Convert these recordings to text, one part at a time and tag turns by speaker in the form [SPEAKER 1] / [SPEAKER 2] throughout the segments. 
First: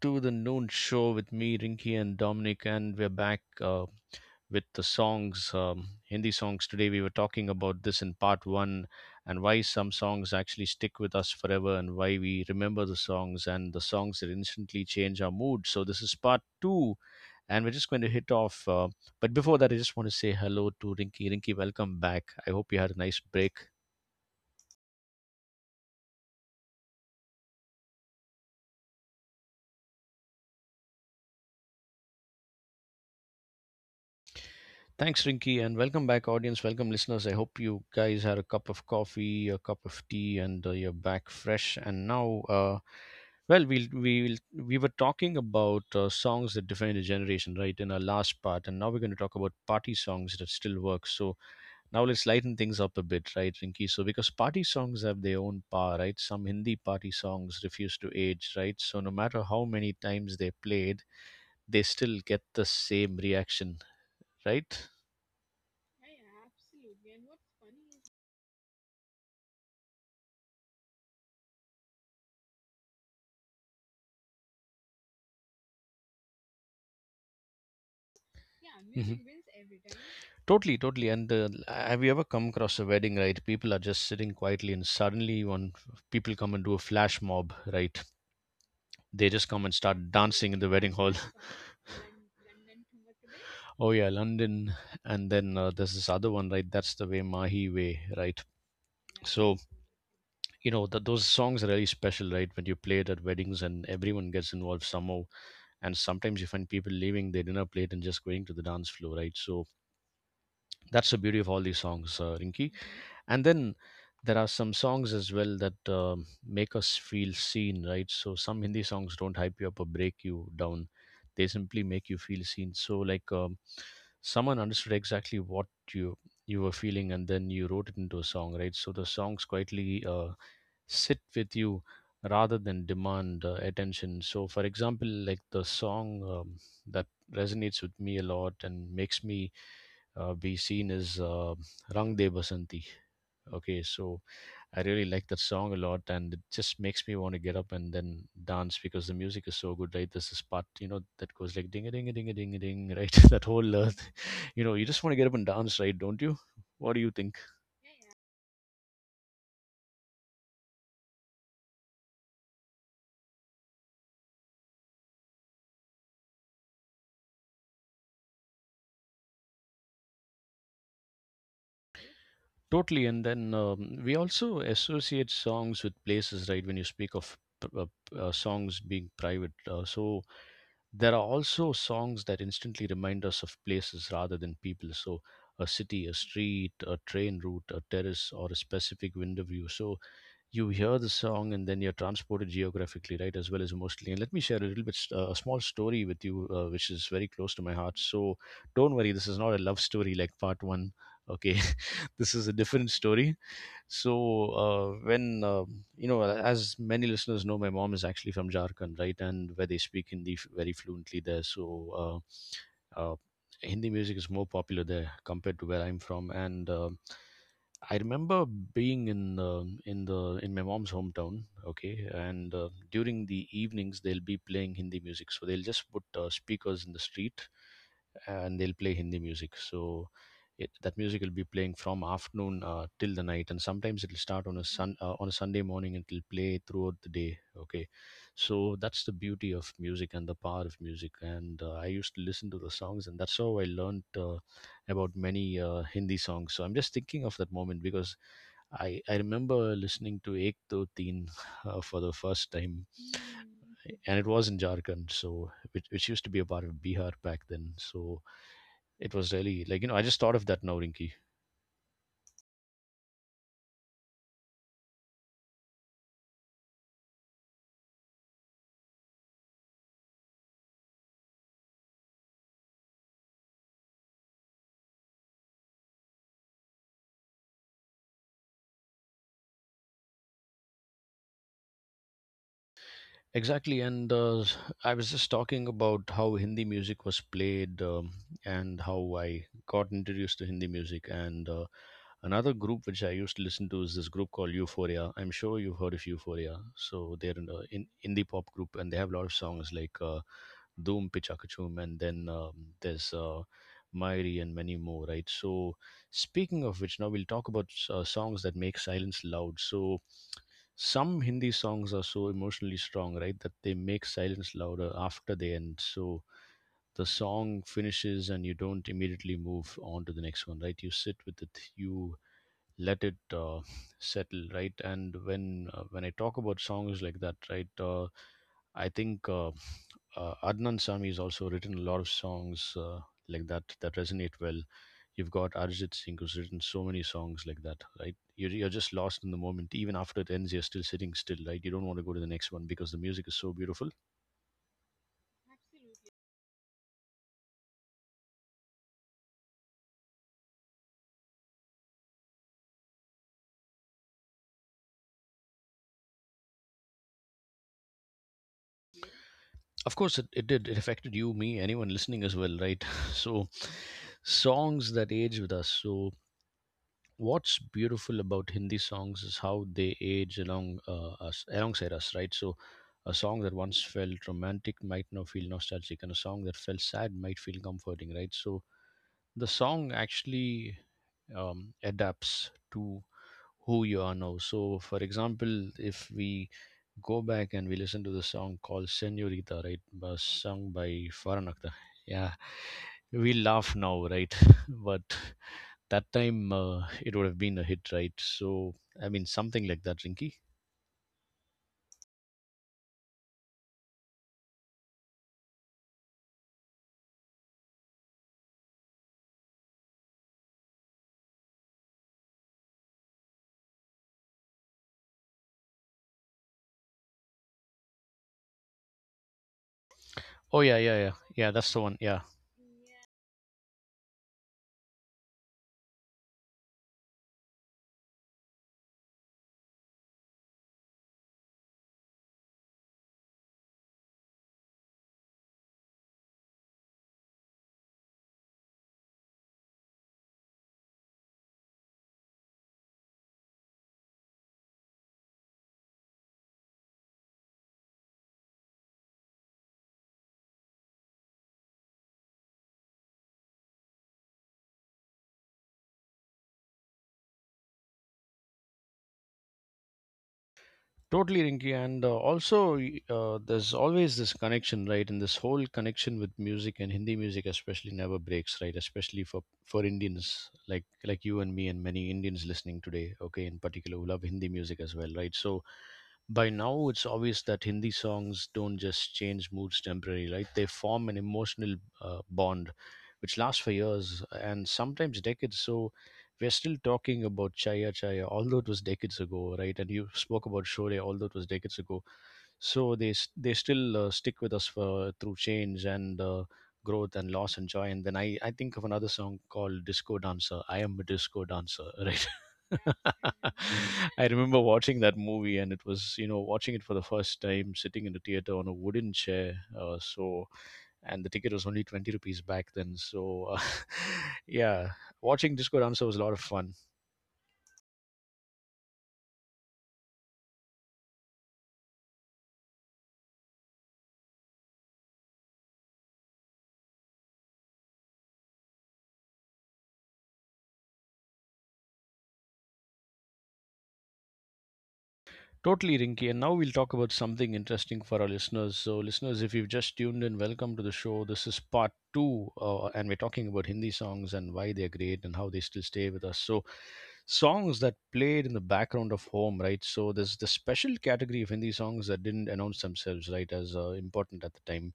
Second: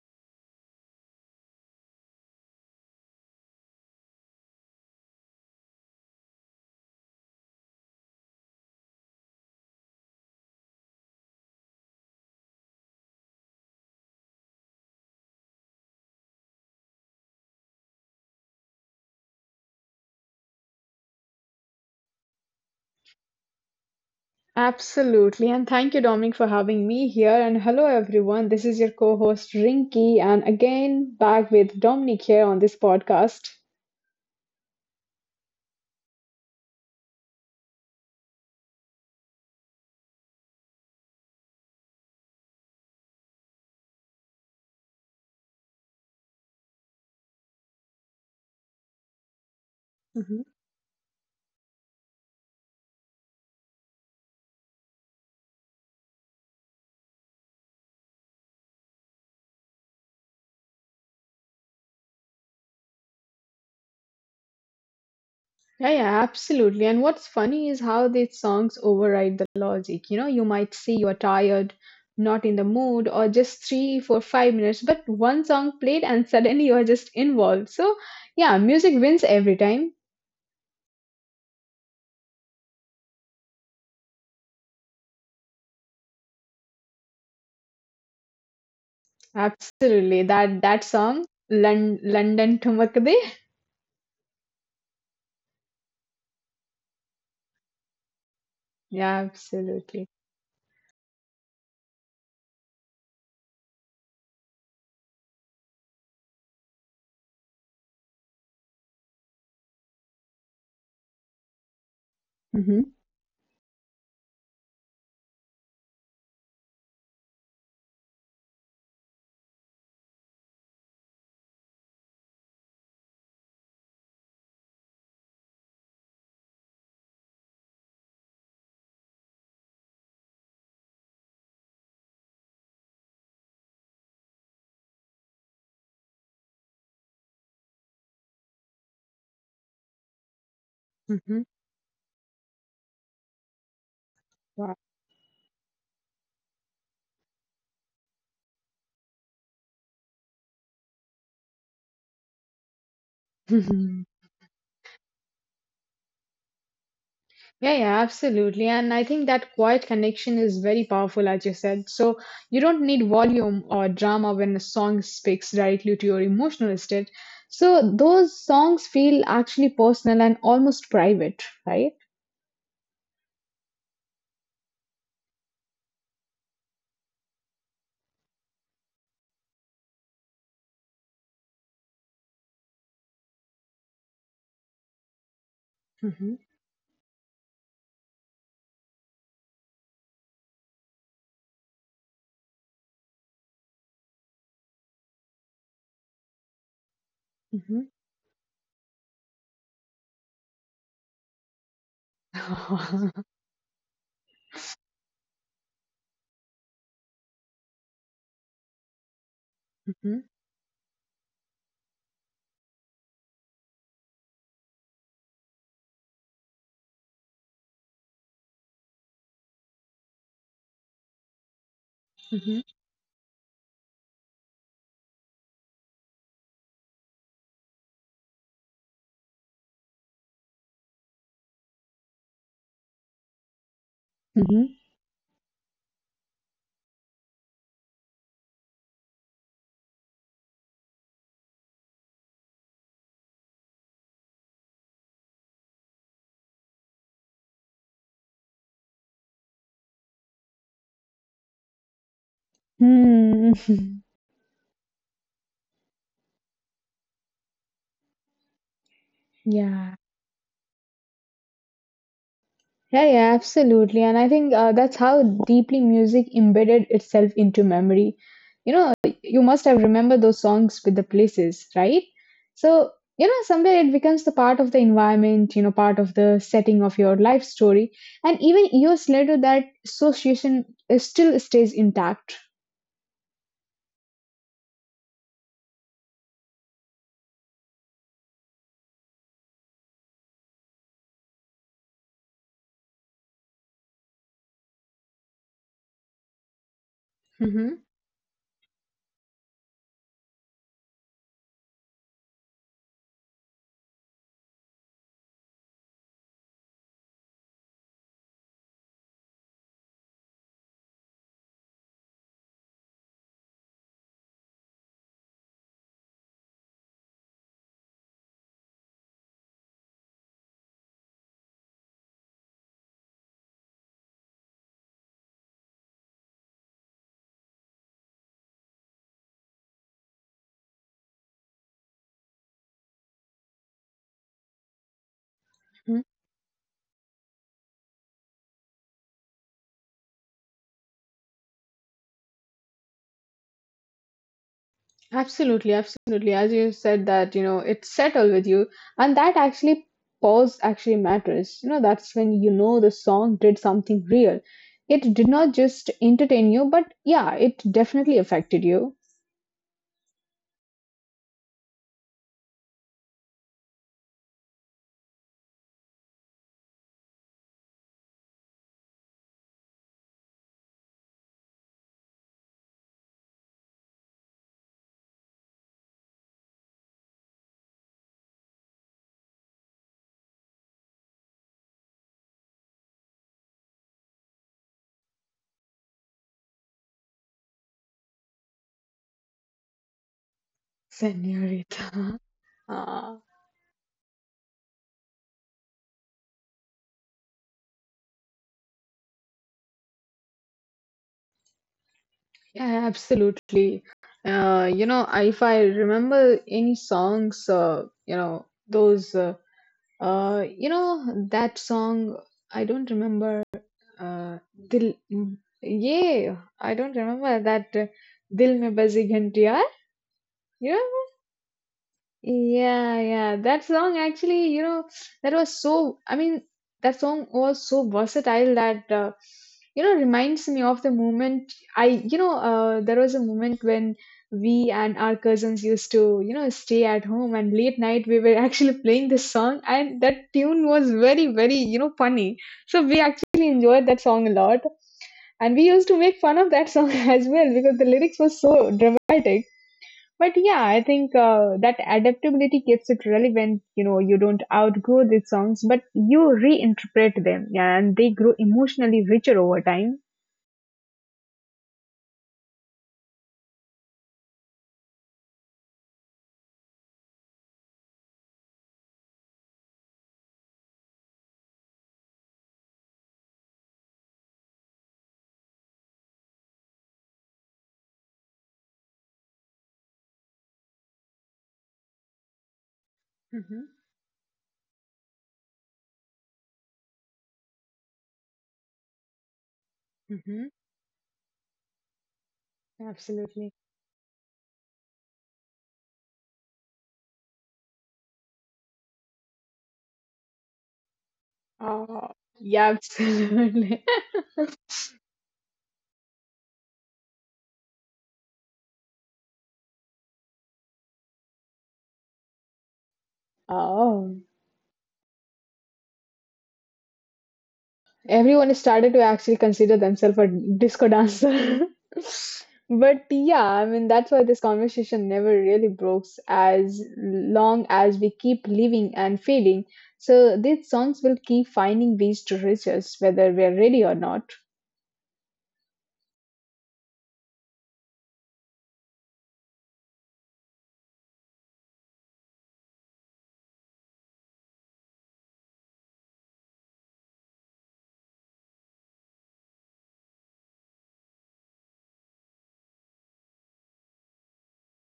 [SPEAKER 1] to the Noon Show with me, Rinky and Dominic. And we're back with the songs, Hindi songs. Today we were talking about this in part one and why some songs actually stick with us forever and why we remember the songs and the songs that instantly change our mood. So this is part two and we're just going to hit off. But before that, I just want to say hello to Rinky. Rinky, welcome back. I hope you had a nice break.
[SPEAKER 2] Absolutely. And thank you, Dominic, for having me here. And hello, everyone. This is your co host, Rinky. And again, back with Dominic here on this podcast.
[SPEAKER 1] Thanks, Rinky, and welcome back, audience. Welcome, listeners. I hope you guys had a cup of coffee, a cup of tea, and you're back fresh. And now, we were talking about songs that define a generation, right, in our last part, and now we're going to talk about party songs that
[SPEAKER 2] Mhm.
[SPEAKER 1] still work. So now let's lighten things up a bit, right, Rinky? So because party songs have their own power, right? Some Hindi party songs refuse to age, right? So no matter how many times they're played, they still get the same reaction, right?
[SPEAKER 2] Yeah, yeah, absolutely. And what's funny is how these songs override the logic. You know, you might say you're tired, not in the mood, or just three, four, 5 minutes, but one song played and suddenly you're just involved. So yeah, music
[SPEAKER 1] Hmm.
[SPEAKER 2] wins every time.
[SPEAKER 1] Totally, totally. Have you ever come across a wedding, right? People are just sitting quietly, and suddenly one people come and do a flash mob, right? They just come and start oh,
[SPEAKER 2] Absolutely.
[SPEAKER 1] dancing in the
[SPEAKER 2] That
[SPEAKER 1] wedding
[SPEAKER 2] that
[SPEAKER 1] hall.
[SPEAKER 2] song, Lon- London to Makde.
[SPEAKER 1] Oh yeah, London, and then there's this other one, right? That's the way Mahi way, right? Right.
[SPEAKER 2] Yeah,
[SPEAKER 1] So
[SPEAKER 2] absolutely.
[SPEAKER 1] you know that those songs are really special, right? When you play it at weddings and everyone gets involved somehow, and sometimes you find people leaving their dinner plate and just going to the dance floor, right? So that's the beauty of all these songs, Rinki.
[SPEAKER 2] Mm-hmm.
[SPEAKER 1] And then there are some songs as well that make us feel seen, right? So some Hindi songs don't hype you up or break you down; they simply make you feel seen. So like someone understood exactly what you you were feeling, and then you wrote it into a song, right? So the songs quietly sit with you rather than demand attention. So, for example, like the song that resonates with me a lot and makes me be seen as
[SPEAKER 2] Mm-hmm.
[SPEAKER 1] Rang De Basanti. Okay, so
[SPEAKER 2] Wow.
[SPEAKER 1] I really like that song a lot, and it just makes me want to get up and then dance because the music is so good, right? There's this part, you know, that goes like ding a ding a ding a ding a ding, right? that whole, you know, you just want to get up and dance, right? Don't you? What do you think?
[SPEAKER 2] Yeah, yeah, absolutely. And I think that quiet connection is very powerful, as you said. So you don't need volume or drama when a song speaks directly to your emotional state. So those songs feel actually personal and almost private, right?
[SPEAKER 1] Totally, and then we also associate songs with places, right? When you speak of songs being private, so there are also songs that instantly remind us of places rather than people. So, a city, a
[SPEAKER 2] Hmm.
[SPEAKER 1] street, a train route, a terrace, or a specific window view. So, you hear the song and then you're transported geographically, right, as well as emotionally. And let me share a little bit a small story with you, which is very close to my
[SPEAKER 2] Hmm.
[SPEAKER 1] heart. So don't worry, this is not a love story like part one. Okay, this is a different
[SPEAKER 2] Mhm,
[SPEAKER 1] story. So when you know, as many listeners know, my mom is actually from Jharkhand, right, and where they speak Hindi very fluently there. So uh, uh, Hindi music is more popular there compared to where I'm from, and I remember being in my mom's hometown, okay, and
[SPEAKER 2] mhm,
[SPEAKER 1] during the evenings they'll be playing Hindi music. So they'll just put speakers in the street and they'll play Hindi music. So that music will be playing from afternoon till the night, and sometimes it'll start on a
[SPEAKER 2] mhm.
[SPEAKER 1] sun on a Sunday morning and it'll play throughout the day. Okay, so that's the beauty of music and the power of music, and I used to listen to the songs, and that's how I learned about many Hindi songs. So I'm just thinking of that moment because I remember listening to Ek Do Teen for the first time,
[SPEAKER 2] Hmm.
[SPEAKER 1] and it was in Jharkhand, so which used to be a part of Bihar back then. So it was really like, you know, I
[SPEAKER 2] Yeah.
[SPEAKER 1] just thought of that now, Rinki.
[SPEAKER 2] Yeah, yeah, absolutely. And I think that's how deeply music embedded itself into memory. You know, you must have remembered those songs with the places, right? So, you know, somewhere it becomes the part of the environment, you know, part of the setting of your life story. And even years later, that association is still stays intact.
[SPEAKER 1] Exactly, and I was just talking about how Hindi music was played, and how I got introduced to Hindi music. And another group which I used to listen to is this group called Euphoria. I'm sure you've heard of Euphoria. So they're an in
[SPEAKER 2] Mm-hmm.
[SPEAKER 1] indie pop group, and they have a lot of songs like "Doom Pichakachum," and then there's "Mairi" and many more, right? So speaking of which, now we'll talk about songs that make silence loud. So some Hindi songs are so emotionally strong, right, that they make silence louder after they end. So the song finishes and you don't immediately move on to the next one, right? You sit with it, you let it settle, right? And when uh, when I talk about songs like that, right, I think Adnan Sami has also written a lot of songs like that, that resonate well. You've got Arjit Singh, who's written so many songs like that, right? You're just lost in the moment. Even after it ends, you're still sitting still, right? You don't want to go to the next one because the music is so beautiful.
[SPEAKER 2] Absolutely, absolutely. As you said that, you know, it's settled with you. And that actually pause actually matters. You know, that's when you know the song did something real. It did not just entertain you, but yeah, it definitely affected you.
[SPEAKER 1] Of course it did, it affected you, me, anyone listening as well, right? So songs that age with us. So what's beautiful about Hindi songs is how they age along us alongside us, right? So a song that once felt romantic might now feel nostalgic, and a song that felt sad might feel comforting, right? So the song actually adapts to who you are now. So, for example, if we go back and we listen to the song called Senorita, right, was sung by Farhan Akhtar.
[SPEAKER 2] Senorita.
[SPEAKER 1] Yeah, we
[SPEAKER 2] Ah,
[SPEAKER 1] laugh now, right? But that time it would have been a hit, right? So, I mean, something like that, Rinky.
[SPEAKER 2] yeah, absolutely. You know, if I remember any songs, you know, you know, that song, I don't remember. Uh, Dil, yeah, I don't remember that. Dil mein bazi ghantiya.
[SPEAKER 1] Oh, yeah,
[SPEAKER 2] You
[SPEAKER 1] yeah, yeah. Yeah, that's the one. Yeah.
[SPEAKER 2] yeah, yeah. That song actually, you know, that was so, I mean, that song was so versatile that, you know, reminds me of the moment you know, there was a moment when we and our cousins used to, you know, stay at home and late night we were actually playing this song and that tune was very, very, you know, funny. So we actually enjoyed that song a lot. And we used to make fun of that song as well because the lyrics were so dramatic. But yeah, I think that adaptability keeps it relevant. You know, you don't outgrow these songs, but you reinterpret them, yeah, and they grow emotionally richer over time.
[SPEAKER 1] Totally, Rinky, and there's always this connection, right? And this whole connection with music and Hindi music, especially, never breaks, right? Especially for Indians like you and me and many Indians listening today, okay, in particular, who love Hindi music as well, right? So by now it's obvious that Hindi songs don't just change moods temporarily, right? They form an emotional bond which lasts
[SPEAKER 2] Mm-hmm,
[SPEAKER 1] for years and sometimes decades. So we're still talking about Chaya Chaya, although it was decades ago, right? And you spoke
[SPEAKER 2] mm-hmm,
[SPEAKER 1] about Shore, although it was decades ago. So they
[SPEAKER 2] absolutely.
[SPEAKER 1] still stick with us for, through change and growth and loss and joy. And then I think of another song called Disco Dancer. I am a disco dancer,
[SPEAKER 2] Uh,
[SPEAKER 1] right?
[SPEAKER 2] yeah, absolutely.
[SPEAKER 1] I remember watching that movie, and it was, you know, watching it for the first time, sitting in the theater on a wooden chair. Uh, so, and the ticket was only 20 rupees back then, so
[SPEAKER 2] Oh,
[SPEAKER 1] yeah, watching Discord Answer was a lot of fun.
[SPEAKER 2] everyone started to actually consider themselves a disco dancer. But yeah, I mean, that's why this conversation never really breaks as long as we keep living and feeling. So these songs will keep finding ways to reach us, whether we're ready or not.
[SPEAKER 1] Totally, Rinky. And now we'll talk about something interesting for our listeners. So, listeners, if you've just tuned in, welcome to the show. This is part two, and we're talking about Hindi songs and why they're great and how they still stay with us. So, songs that played in the background of home, right? So, there's the special category of Hindi songs that didn't announce themselves, right, as important at the time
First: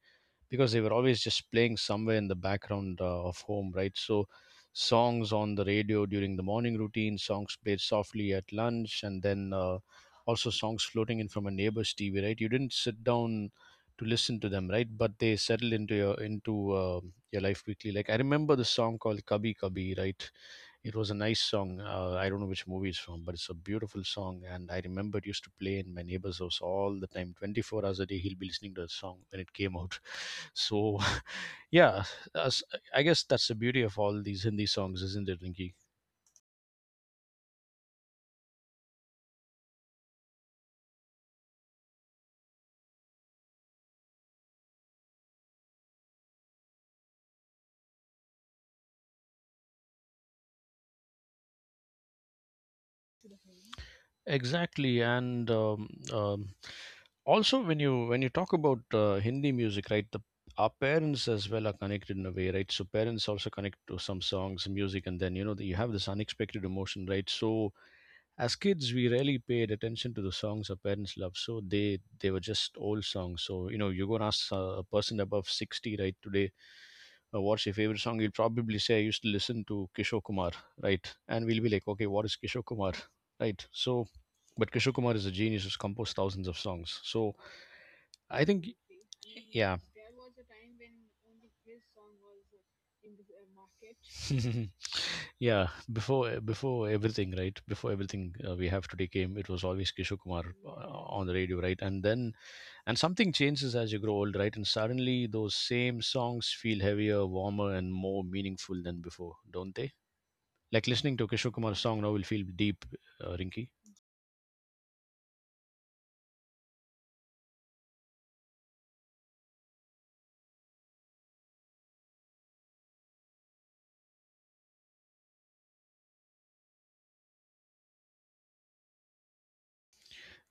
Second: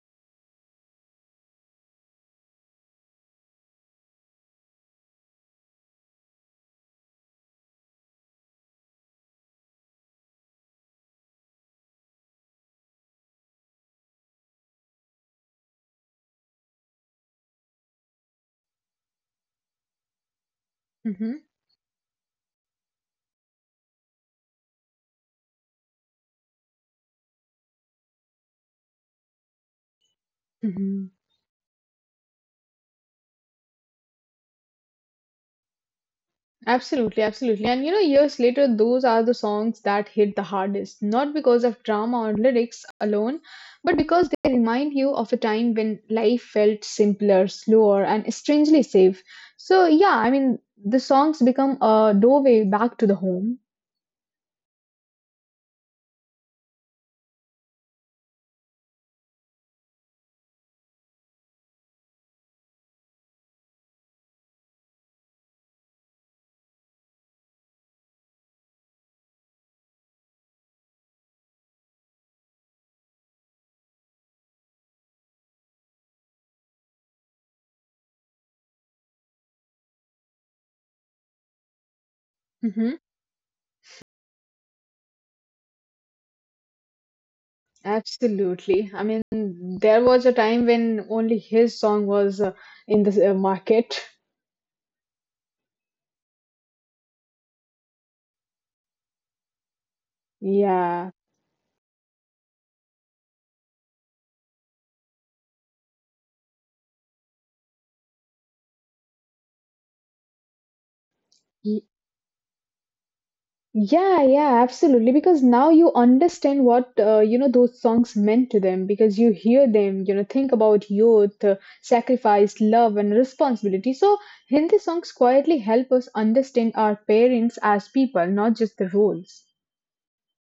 [SPEAKER 1] because they were always just playing somewhere in the background of home, right? So songs on the radio during the morning routine, songs played softly at lunch, and then also songs floating in from a neighbor's TV, right? You didn't sit down to listen to them, right? But they settled into your life quickly. Like I remember the song called "Kabhi Kabhi," right? It was a nice
[SPEAKER 2] Hmm.
[SPEAKER 1] song. I don't know which movie it's from, but it's a beautiful song. And I remember it used to play in my neighbor's house all the time, 24 hours a day. He'll be listening to the song when it came out. So,
[SPEAKER 2] Hmm.
[SPEAKER 1] yeah, as- I guess that's the beauty of all these Hindi songs, isn't it, Rinki?
[SPEAKER 2] Absolutely, absolutely. And you know, years later, those are the songs that hit the hardest, not because of drama or lyrics alone, but because they remind you of a time when life felt simpler, slower, and strangely safe. So, yeah, I mean, the songs become a doorway back to the home.
[SPEAKER 1] Exactly. And also, when you talk about Hindi music, right, the our parents as well are connected in a way, right? So parents also connect to some songs, music, and then you know you have this unexpected emotion, right? So as kids, we rarely paid attention to the songs our parents loved, so they were just old songs. So you know, you go and ask a person above 60 right today, what's your favorite song? He'll probably say, I used to listen to Kishore Kumar, right? And we'll be like, okay, what is Kishore Kumar,
[SPEAKER 2] Hmm.
[SPEAKER 1] right? So, but Kishore Kumar is a genius who's composed thousands of songs. So I think,
[SPEAKER 2] Absolutely. I mean,
[SPEAKER 1] yeah.
[SPEAKER 2] there was a time when only his song was in the market.
[SPEAKER 1] Yeah, before everything, right? Before everything we have today came, it was always Kishore Kumar
[SPEAKER 2] Yeah.
[SPEAKER 1] on the radio, right? And then and something changes as you grow old, right? And suddenly those same songs feel heavier, warmer, and more meaningful than before, don't they? Like listening to Kishore Kumar's song now will feel deep, Rinky.
[SPEAKER 2] Yeah, yeah, absolutely. Because now you understand what you know those songs meant to them. Because you hear them, you know, think about youth, sacrifice, love, and responsibility. So Hindi songs quietly help us understand our parents as people, not just the roles.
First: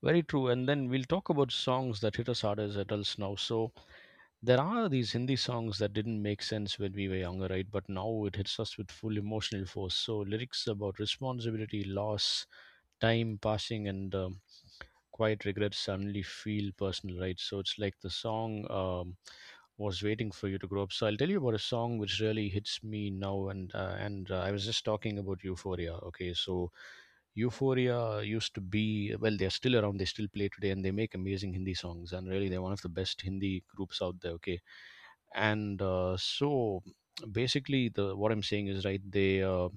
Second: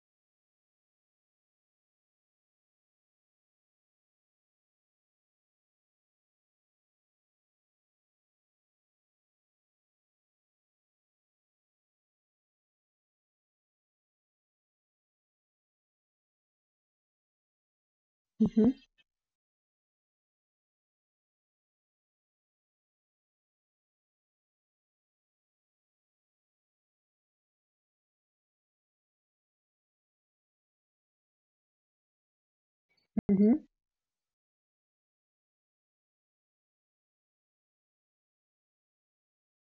[SPEAKER 1] Very true. And then we'll talk about songs that hit us hard as adults now. So there are these Hindi songs that didn't make sense when we were younger, right? But now it hits us with full emotional force. So lyrics about responsibility, loss, time passing and quiet regrets suddenly feel personal, right? So it's like the song
[SPEAKER 2] Mhm,
[SPEAKER 1] was waiting for you to grow up. So I'll tell you about a song which really hits me now, and I was just talking about Euphoria. Okay, so Euphoria used to be well, they're still around, they still play today, and they make amazing Hindi songs, and really they're one of the best
[SPEAKER 2] mhm,
[SPEAKER 1] Hindi groups out there. Okay, and so basically the what I'm saying is right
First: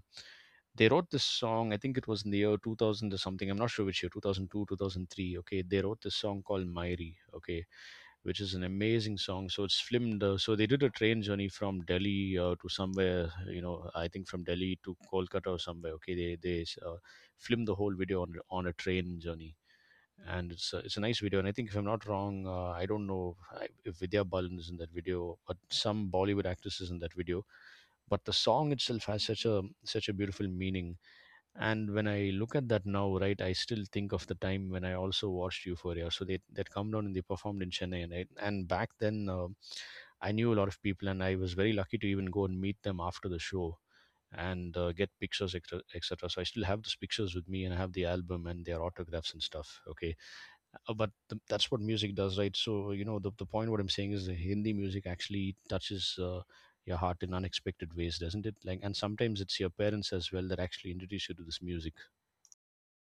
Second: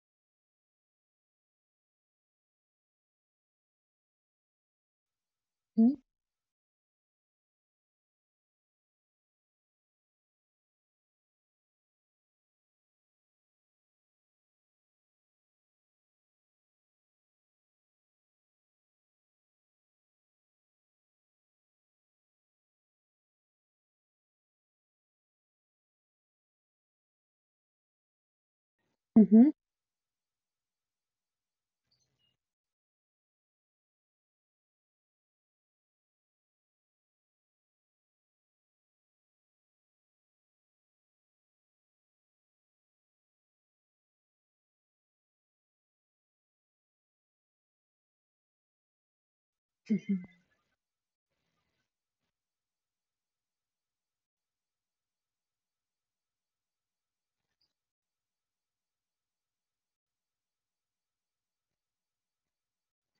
[SPEAKER 1] they wrote this song, I think it was in the year 2000 or something, I'm not sure which year, 2002, 2003. Okay, they
[SPEAKER 2] mhm,
[SPEAKER 1] wrote this song called Mairi, okay, which is an amazing song. So it's filmed, so they did a train journey from Delhi, to somewhere, you know, I think from Delhi to Kolkata or somewhere. Okay, they filmed the whole video on a train journey, and it's a nice video. And I think if I'm not wrong, I don't know if Vidya Balan is in that video, but some Bollywood actress is in that video. But the song itself has such
[SPEAKER 2] mhm,
[SPEAKER 1] a such a beautiful meaning, and when I look at that now, right, I still think of the time when I also watched Euphoria. So they that come down and they performed in Chennai, right? And back then, I knew a lot of people and I was very lucky to even go and meet them after the show, and get pictures, etc., etc. So I still have those pictures with me, and I have the album and their autographs and stuff.
[SPEAKER 2] mhm.
[SPEAKER 1] Okay, but th- that's what music does, right? So you know the point what I'm saying is the Hindi music actually touches your heart in unexpected ways, doesn't it? Like, and sometimes it's your parents as well that actually introduce you to this music.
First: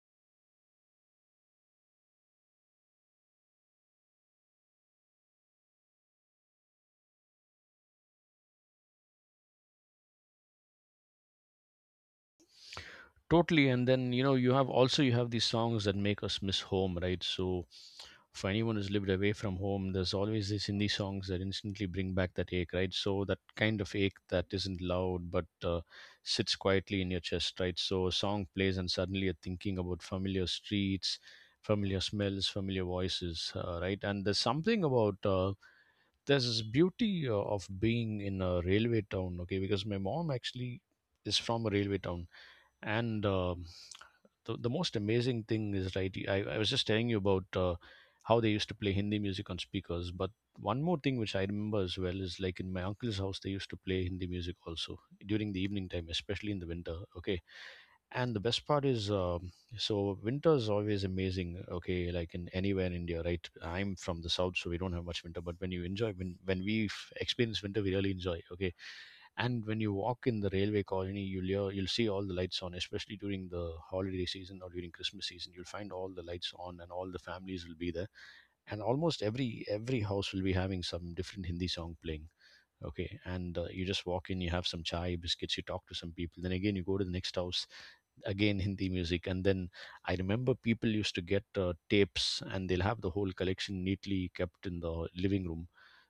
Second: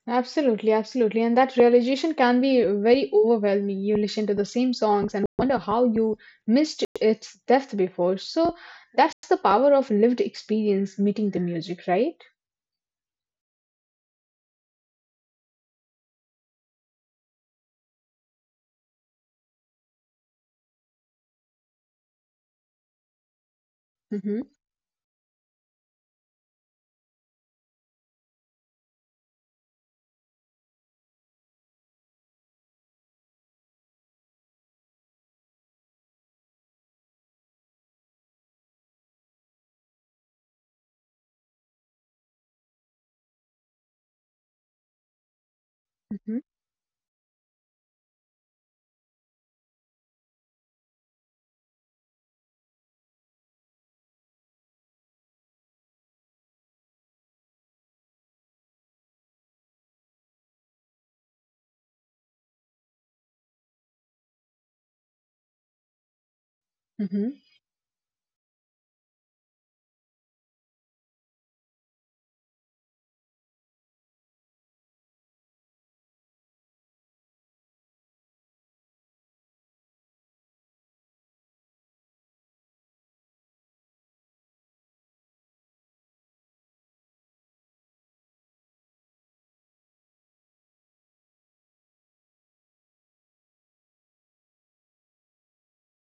[SPEAKER 2] Absolutely, absolutely. And that realization can be very overwhelming. You listen to the same songs and wonder how you missed its depth before. So that's the power of lived experience meeting the music, right?
[SPEAKER 1] Totally, and then you know you have also you have these songs that make us miss home, right? So, for anyone who's lived away from home, there's always this in these indie songs that instantly bring back that ache, right? So that kind of ache
[SPEAKER 2] Mm-hmm,
[SPEAKER 1] that isn't loud but sits quietly in your chest, right? So a song plays and suddenly you're thinking about familiar streets, familiar smells, familiar voices, right? And there's something about there's this beauty of being in a railway town. Okay, because my mom actually is from a railway town, and the most amazing thing is, right,
[SPEAKER 2] mm-hmm,
[SPEAKER 1] I was just telling you about how they used to play Hindi music on speakers, but one more thing which I remember as well is like in my uncle's house they used to play Hindi music also during the evening time, especially in the winter. Okay, and the best part is, so winter is always amazing, okay, like in anywhere in India, right? I'm from the south, so we don't have much winter, but when you enjoy,
[SPEAKER 2] mm-hmm,
[SPEAKER 1] experience winter we really enjoy. Okay, and when you walk in the railway colony you'll hear, you'll see all the lights on, especially during the holiday season or during Christmas season, you'll find all the lights on and all the families will be there, and almost every house will be having some different Hindi song playing. Okay, and you just walk in, you have some chai biscuits, you talk to some people, then again you go to the next house. Again Hindi music, and then I remember people used to get tapes, and they'll have the whole collection neatly kept in the living room.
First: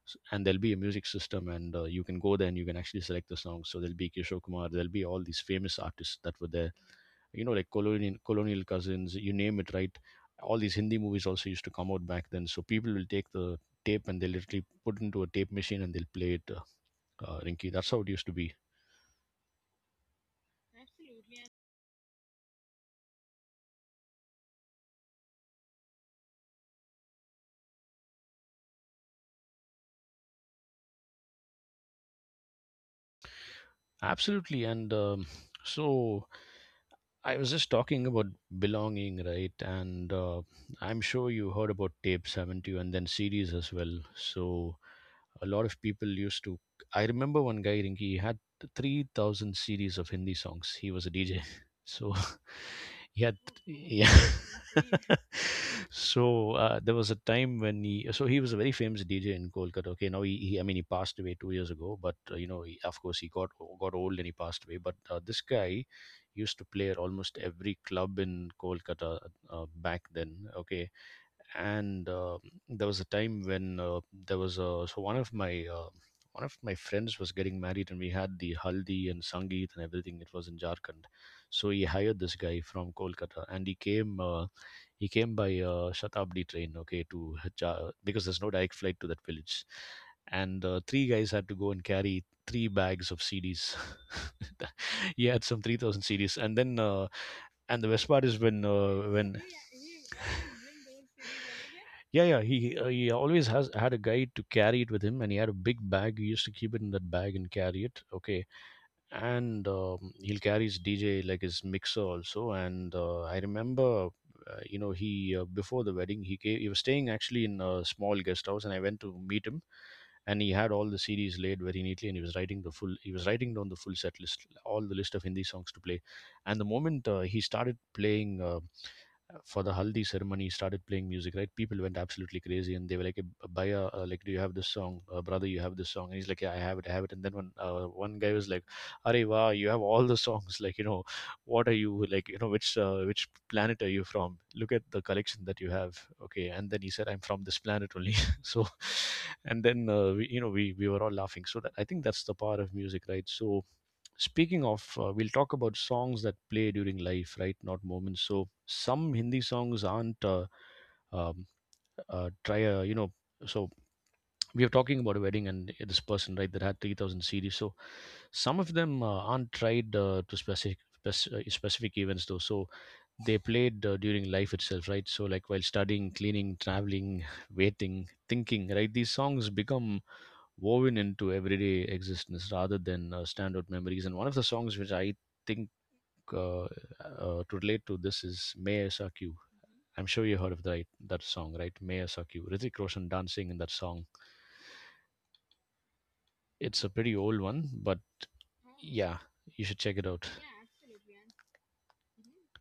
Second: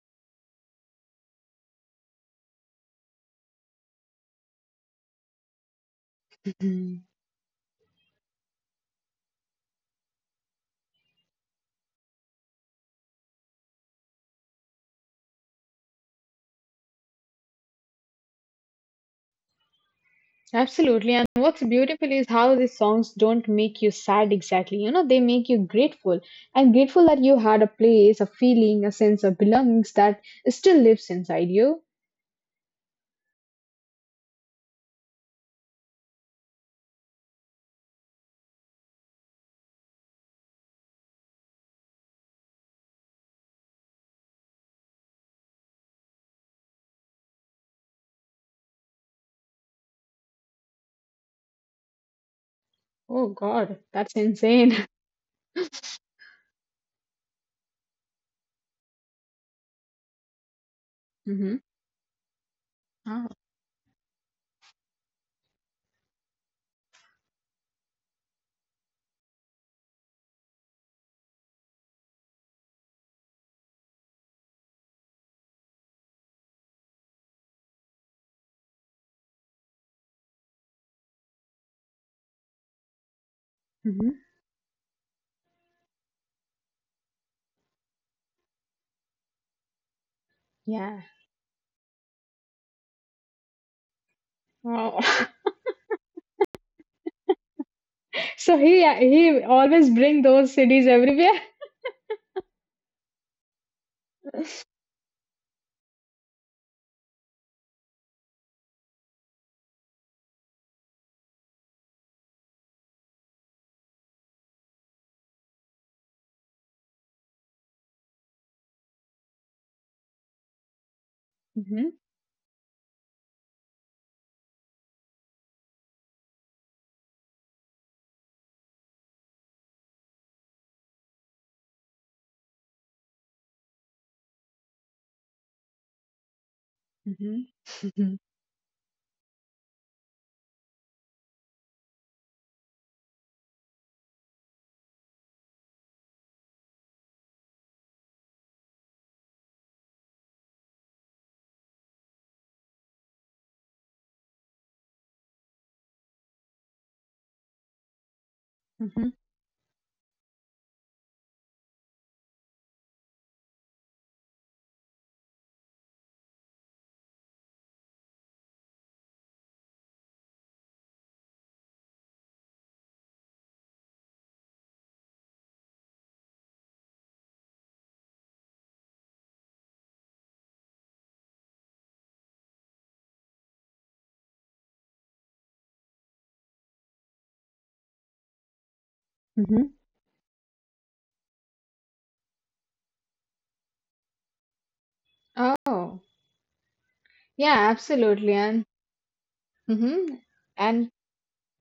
[SPEAKER 1] And there'll be a music system, and you can go there and you can actually select the songs. So there'll be Kishore Kumar, there'll be all these famous artists that were there,
[SPEAKER 2] mm-hmm.
[SPEAKER 1] you know, like colonial cousins, you name it, right? All these Hindi movies also used to come out back then, so people will take the tape and they literally put into a tape machine and they'll play it, Rinky. That's how it used to be.
[SPEAKER 2] Absolutely. And what's beautiful is how these songs don't make you sad exactly. You know, they make you grateful and grateful that you had a place, a feeling, a sense of belongings that still lives inside you.
[SPEAKER 1] Absolutely. And so I was just talking about belonging, right? And I'm sure you heard about tapes, haven't you? And then CDs as well. So a lot of people used to. I remember one guy, Rinki, he had 3,000 CDs of Hindi songs. He was a DJ. So he
[SPEAKER 2] Oh
[SPEAKER 1] had,
[SPEAKER 2] God,
[SPEAKER 1] yeah.
[SPEAKER 2] that's insane.
[SPEAKER 1] So there was a time when he, so he was a very famous DJ in Kolkata. Okay, now he I mean, he passed away 2 years ago, but you know, he, of course, he got old and he passed away. But this guy used to play at almost every club in Kolkata back then. Okay, and there was a time when there was a so one of my friends was getting married and we had the haldi and sangeet and everything. It was in Jharkhand, so he hired this guy from Kolkata, and
[SPEAKER 2] Mm-hmm.
[SPEAKER 1] he came by Shatabdi train. Okay, to because there's no direct flight to that village, and three guys
[SPEAKER 2] Yeah.
[SPEAKER 1] had to go and carry three bags of CDs. He had
[SPEAKER 2] Oh.
[SPEAKER 1] some 3,000 CDs, and then and the best part is when
[SPEAKER 2] So he he always bring those CDs everywhere.
[SPEAKER 1] yeah, yeah, he always has had a guy to carry it with him, and he had a big bag, he used to keep it in that bag and carry it. Okay, and he'll carry his DJ, like his mixer also. And you know, he before the wedding he gave, he was staying actually in a small guest house, and I went to meet him, and he had all the CDs laid very neatly, and he was
[SPEAKER 2] Mm-hmm.
[SPEAKER 1] writing the full he was writing down the full set list, all the list of Hindi songs to play, and the moment he started playing, for the haldi ceremony, he started playing music, right? People went absolutely crazy and they were like, baya, like, do you have this song, brother, you have this song? And he's like, yeah, I have it, I have it. And then
[SPEAKER 2] Mm-hmm.
[SPEAKER 1] one guy was like, Arey, wow, you have all the songs. Like, you know, what are you like, you know, which planet are you from? Look at the collection that you have. Okay, and then he said, I'm from this planet only. So, and then we, you know we were all laughing. So that, I think that's the power of music, right? So speaking of, we'll talk about songs that play during life, right? Not moments. So some Hindi songs
[SPEAKER 2] Mm-hmm.
[SPEAKER 1] aren't um, try you know. So we are talking about a wedding and this person, right, that had 3,000 CDs. So some of them aren't tried to specific events though. So they played during life itself, right? So like while studying, cleaning, traveling, waiting, thinking, right? These songs become woven into everyday existence rather than standout memories. And one of the songs which I think to relate to this is May I Suck You. I'm sure you heard of
[SPEAKER 2] Mm-hmm.
[SPEAKER 1] that song, right? May I Suck You. Hrithik Roshan dancing in that song. It's a
[SPEAKER 2] Oh.
[SPEAKER 1] pretty old one, but
[SPEAKER 2] Yeah,
[SPEAKER 1] yeah,
[SPEAKER 2] absolutely. And
[SPEAKER 1] you should check it out.
[SPEAKER 2] mm-hmm. And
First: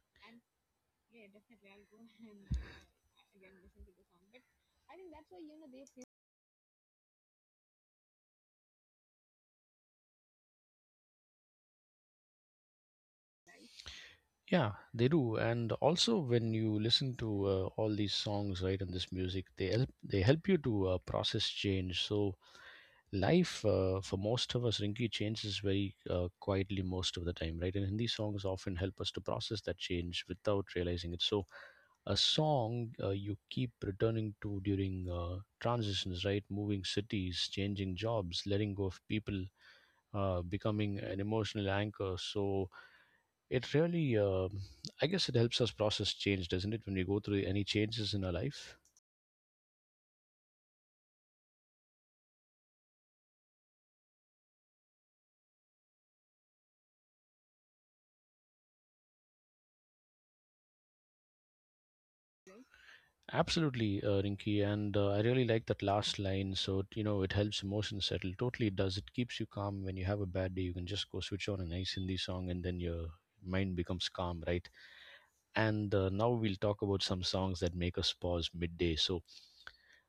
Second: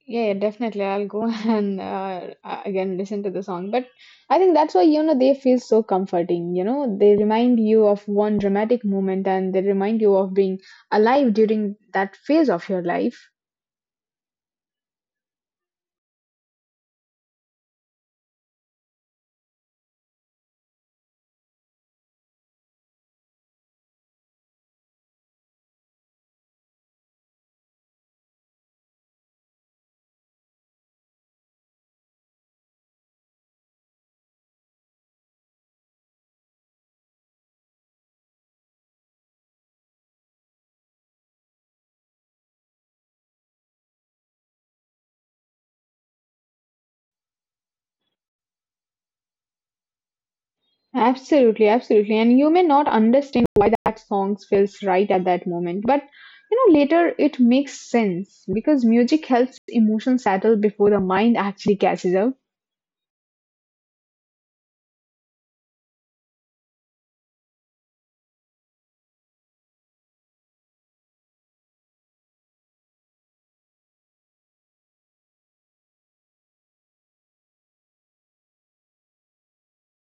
[SPEAKER 2] yeah, yeah, definitely I'll go and again listen to the song. But I think that's why you know they feel so comforting, you know. They remind you of one dramatic moment and they remind you of being alive during that phase of your life.
[SPEAKER 1] Yeah, they do, and also when you listen to all these songs, right, and this music, they help you to process change. So life for most of us Rinky changes very quietly most of the time, right, and Hindi songs often help us to process that change without realizing it. So a song you keep returning to during transitions, right, moving cities, changing jobs, letting go of people, becoming an emotional anchor. So it really I guess it helps us process change, doesn't it, when we go through any changes in our life.
[SPEAKER 2] Absolutely, absolutely. And you may not understand why that song feels right at that moment, but you know, later it makes sense because music helps emotion settle before the mind actually catches up.
[SPEAKER 1] Absolutely, Rinky, and I really like that last line. So it it helps emotions settle. Totally, it does. It keeps you calm when you have a bad day. You can just go switch on a nice Hindi song, and then your mind becomes calm, right? And now we'll talk about some songs that make us pause midday. So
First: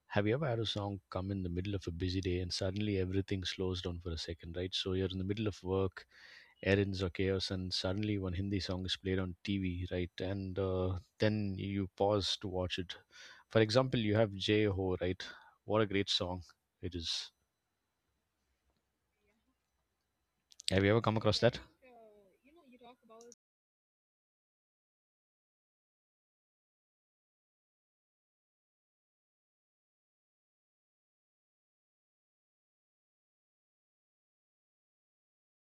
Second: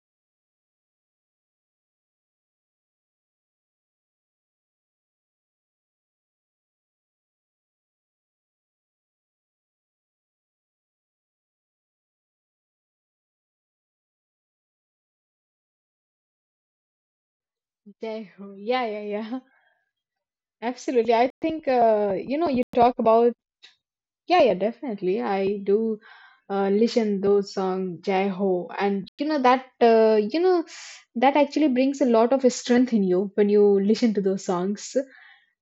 [SPEAKER 1] have you ever had a song come in the middle of a busy day and suddenly everything slows down for a second, right? So you're in the middle of work, errands or chaos, and suddenly one Hindi song is played on TV, right? And then you pause to watch it. For example, you have Jay Ho, right? What a great song it is.
[SPEAKER 2] Jai ho, yeah, yeah, yeah.
[SPEAKER 1] Have you ever
[SPEAKER 2] Absolutely.
[SPEAKER 1] come
[SPEAKER 2] I
[SPEAKER 1] across that?
[SPEAKER 2] think you know, you talk about yeah, yeah, definitely. I do listen those song Jai Ho, and you know that actually brings a lot of strength in you when you listen to those songs.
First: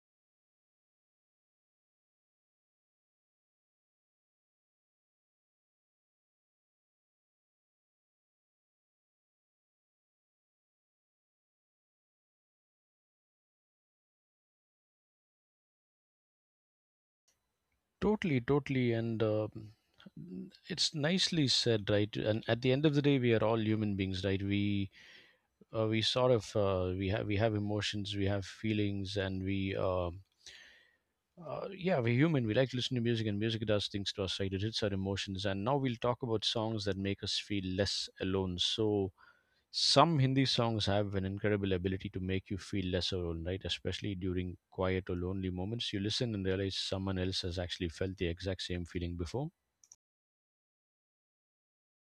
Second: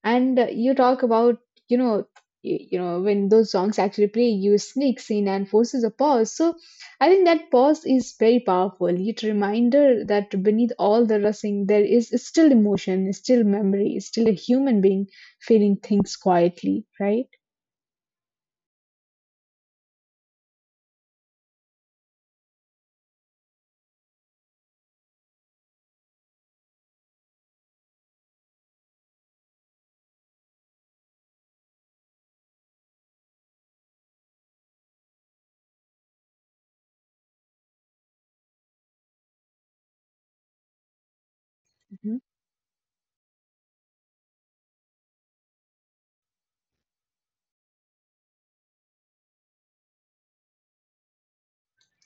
[SPEAKER 2] And you talk about you know you know when those songs actually play you sneaks in and forces a pause. So I think that pause is very powerful. It reminder that beneath all the rushing there is still emotion, still memory, still a human being feeling things quietly, right?
[SPEAKER 1] Totally, totally, and it's nicely said, right? And at the end of the day, we are all human beings, right? We sort of we have emotions, we have feelings, and we yeah, we're human, we like to listen to music, and music does things to us, right? It hits our emotions. And now we'll talk about songs that make us feel less alone. So some Hindi songs have an incredible ability
[SPEAKER 2] Mhm.
[SPEAKER 1] to make you feel less alone, right, especially during quiet or lonely moments. You listen and realize someone else has actually felt the exact same feeling before.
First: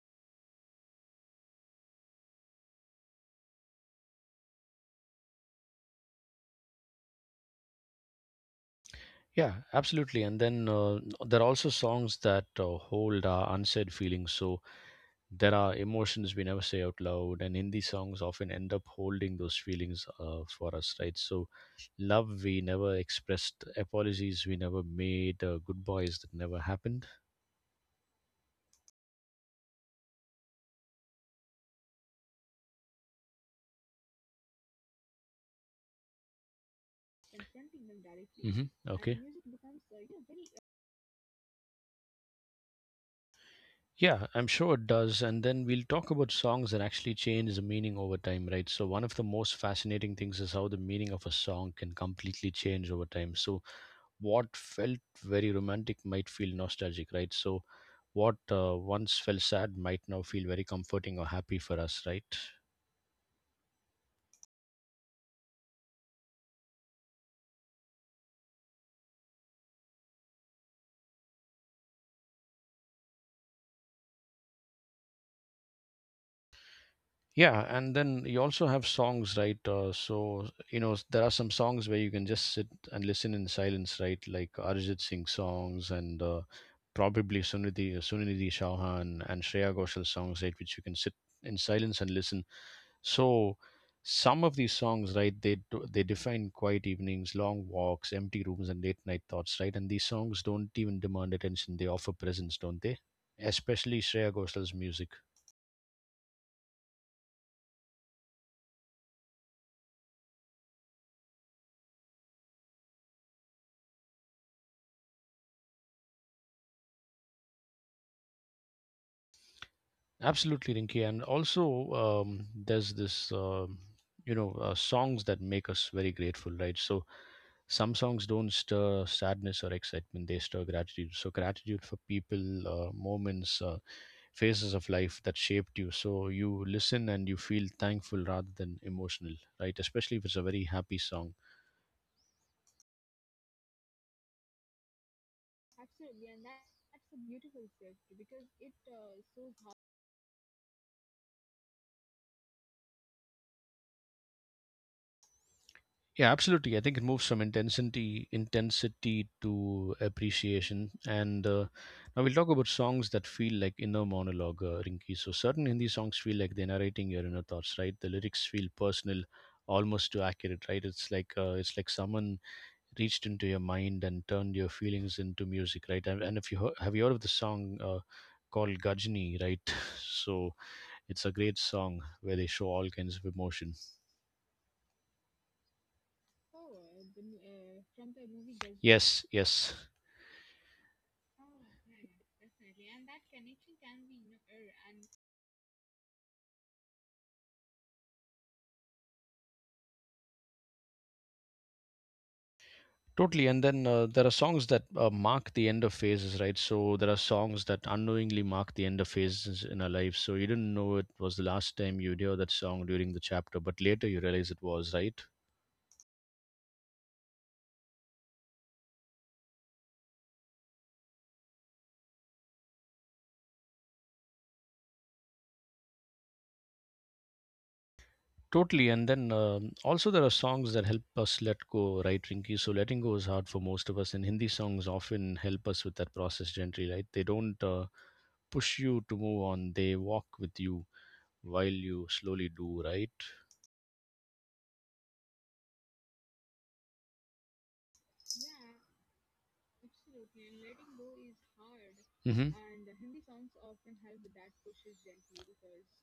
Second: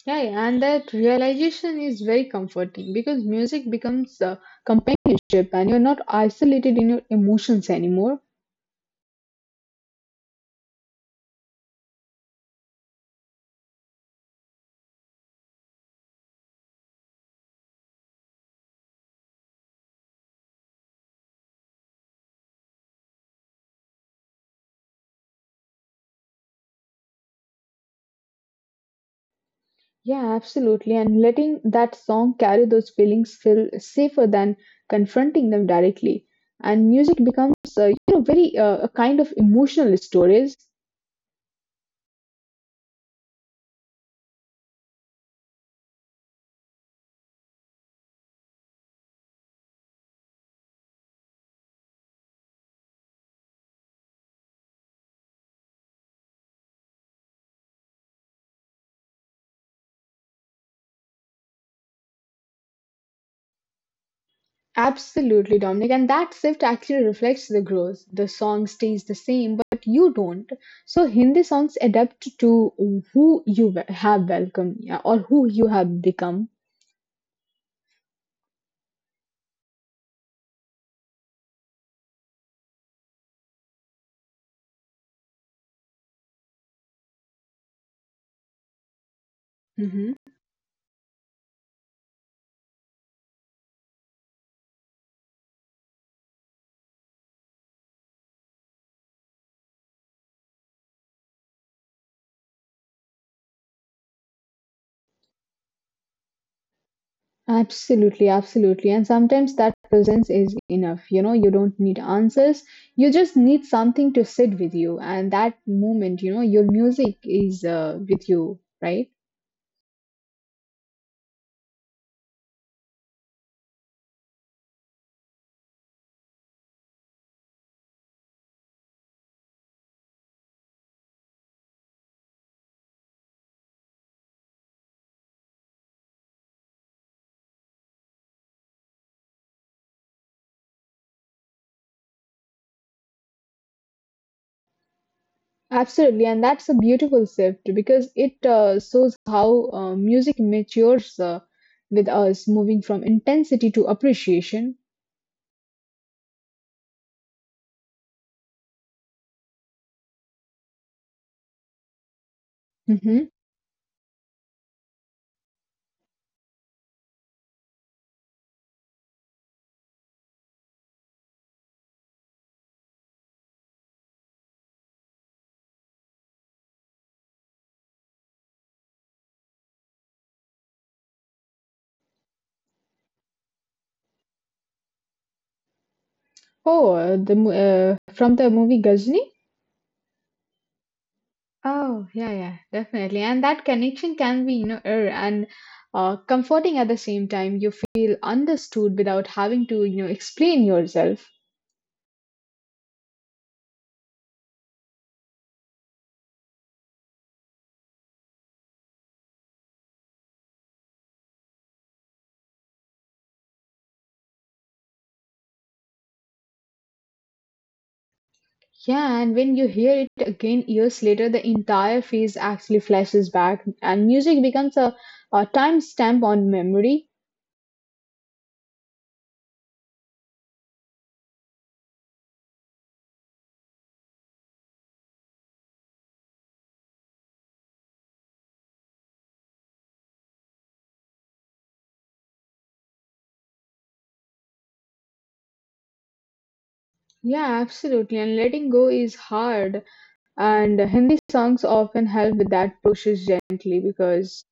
[SPEAKER 2] Yeah, yeah, and that realization is very comforting because music becomes a companionship and you're not isolated in your emotions anymore.
[SPEAKER 1] Yeah, absolutely. And then there are also songs that hold our unsaid feelings. So there are emotions we never say out loud, and Hindi songs often end up holding those feelings for us, right? So love we never expressed, apologies we never made, goodbyes that never happened.
[SPEAKER 2] Yeah, absolutely. And letting that song carry those feelings feel safer than confronting them directly. And music becomes, you know, very
[SPEAKER 1] Hmm.
[SPEAKER 2] a kind
[SPEAKER 1] Okay.
[SPEAKER 2] of emotional stories.
[SPEAKER 1] Yeah, I'm sure it does. And then we'll talk about songs that actually change the meaning over time, right? So one of the most fascinating things is how the meaning of a song can completely change over time. So what felt very romantic might feel nostalgic, right? So what once felt sad might now feel very comforting or happy for us, right?
[SPEAKER 2] Absolutely, Dominic. And that shift actually reflects the growth. The song stays the same, but you don't. So Hindi songs adapt to who you have welcomed, yeah, or who you have become.
[SPEAKER 1] Yeah, and then you also have songs, right? So you know there are some songs where you can just sit and listen in silence, right? Like Arijit Singh songs, and probably Sunidhi Chauhan and Shreya
[SPEAKER 2] Hmm.
[SPEAKER 1] Ghoshal songs, right? Which you can sit in silence and listen. So some of these songs, right, they define quiet evenings, long walks, empty rooms, and late night thoughts, right? And these songs don't even demand attention; they offer presence, don't they? Especially Shreya Goshal's music.
[SPEAKER 2] Absolutely, absolutely. And sometimes that presence is enough. You know, you don't need answers. You just need something.
[SPEAKER 1] Absolutely, Rinki. And also, there's this, you know, songs that make us very grateful, right? So some songs don't stir sadness or excitement; they stir gratitude. So gratitude for people, moments, phases of life that shaped you. So you listen and you feel thankful rather than emotional, right? Especially if it's a very happy song.
[SPEAKER 2] Absolutely, and that's a beautiful shift because it shows how music matures with us, moving from intensity to appreciation.
[SPEAKER 1] Yeah, absolutely. I think it moves from intensity to appreciation. And now we'll talk about songs
[SPEAKER 2] Hmm.
[SPEAKER 1] that feel like inner monologue, Rinki. So certain Hindi songs feel like they're narrating your inner thoughts, right? The lyrics feel personal, almost too accurate, right? It's like someone reached into your mind and turned your feelings into music, right? And if you heard, have you heard of the song called Gajni, right? So it's a great song where they show all kinds of emotion.
[SPEAKER 2] Oh, from the movie Ghazni.
[SPEAKER 1] Yes, yes,
[SPEAKER 2] Oh, yeah, yeah, definitely. And that connection can be, you know, and comforting at the same time. You feel understood without having to, you know, explain yourself.
[SPEAKER 1] totally. And then there are songs that mark the end of phases, right? So there are songs that unknowingly mark the end of phases in our lives. So you didn't know it was the last time you'd hear that song during the chapter, but later you realize it was, right?
[SPEAKER 2] Yeah, and when you hear it again years later, the entire phase actually flashes back, and music becomes a timestamp on
[SPEAKER 1] Totally. And
[SPEAKER 2] memory.
[SPEAKER 1] then also there are songs that help us let go, right, Rinky? So letting go is hard for most of us, and Hindi songs often help us with that process gently, right? They don't push you to move on; they walk with you while you slowly do, right?
[SPEAKER 2] Yeah, absolutely. And letting go is hard,
[SPEAKER 1] Hmm.
[SPEAKER 2] and Hindi songs often help with that process gently because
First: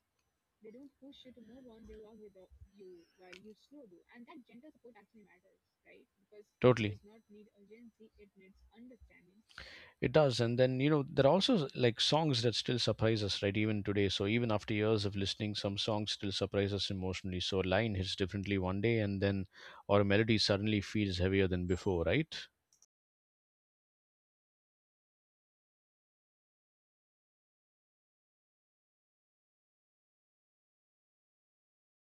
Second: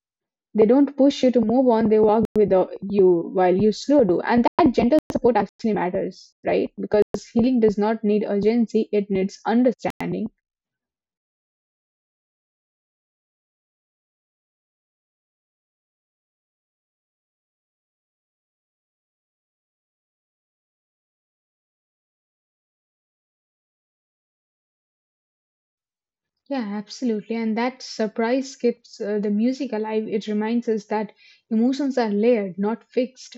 [SPEAKER 2] they don't push you to move on, they walk with you while you slow do. And that gentle support actually matters, right? Because healing does
[SPEAKER 1] Totally.
[SPEAKER 2] not need urgency, it needs understanding.
[SPEAKER 1] It does. And then, you know, there are also like songs that still surprise us, right? Even today. So even after years of listening, some songs still surprise us emotionally. So a line hits differently one day and then, or a melody suddenly feels heavier than before, right?
[SPEAKER 2] Yeah, absolutely. And that surprise keeps the music alive. It reminds us that emotions are layered, not fixed.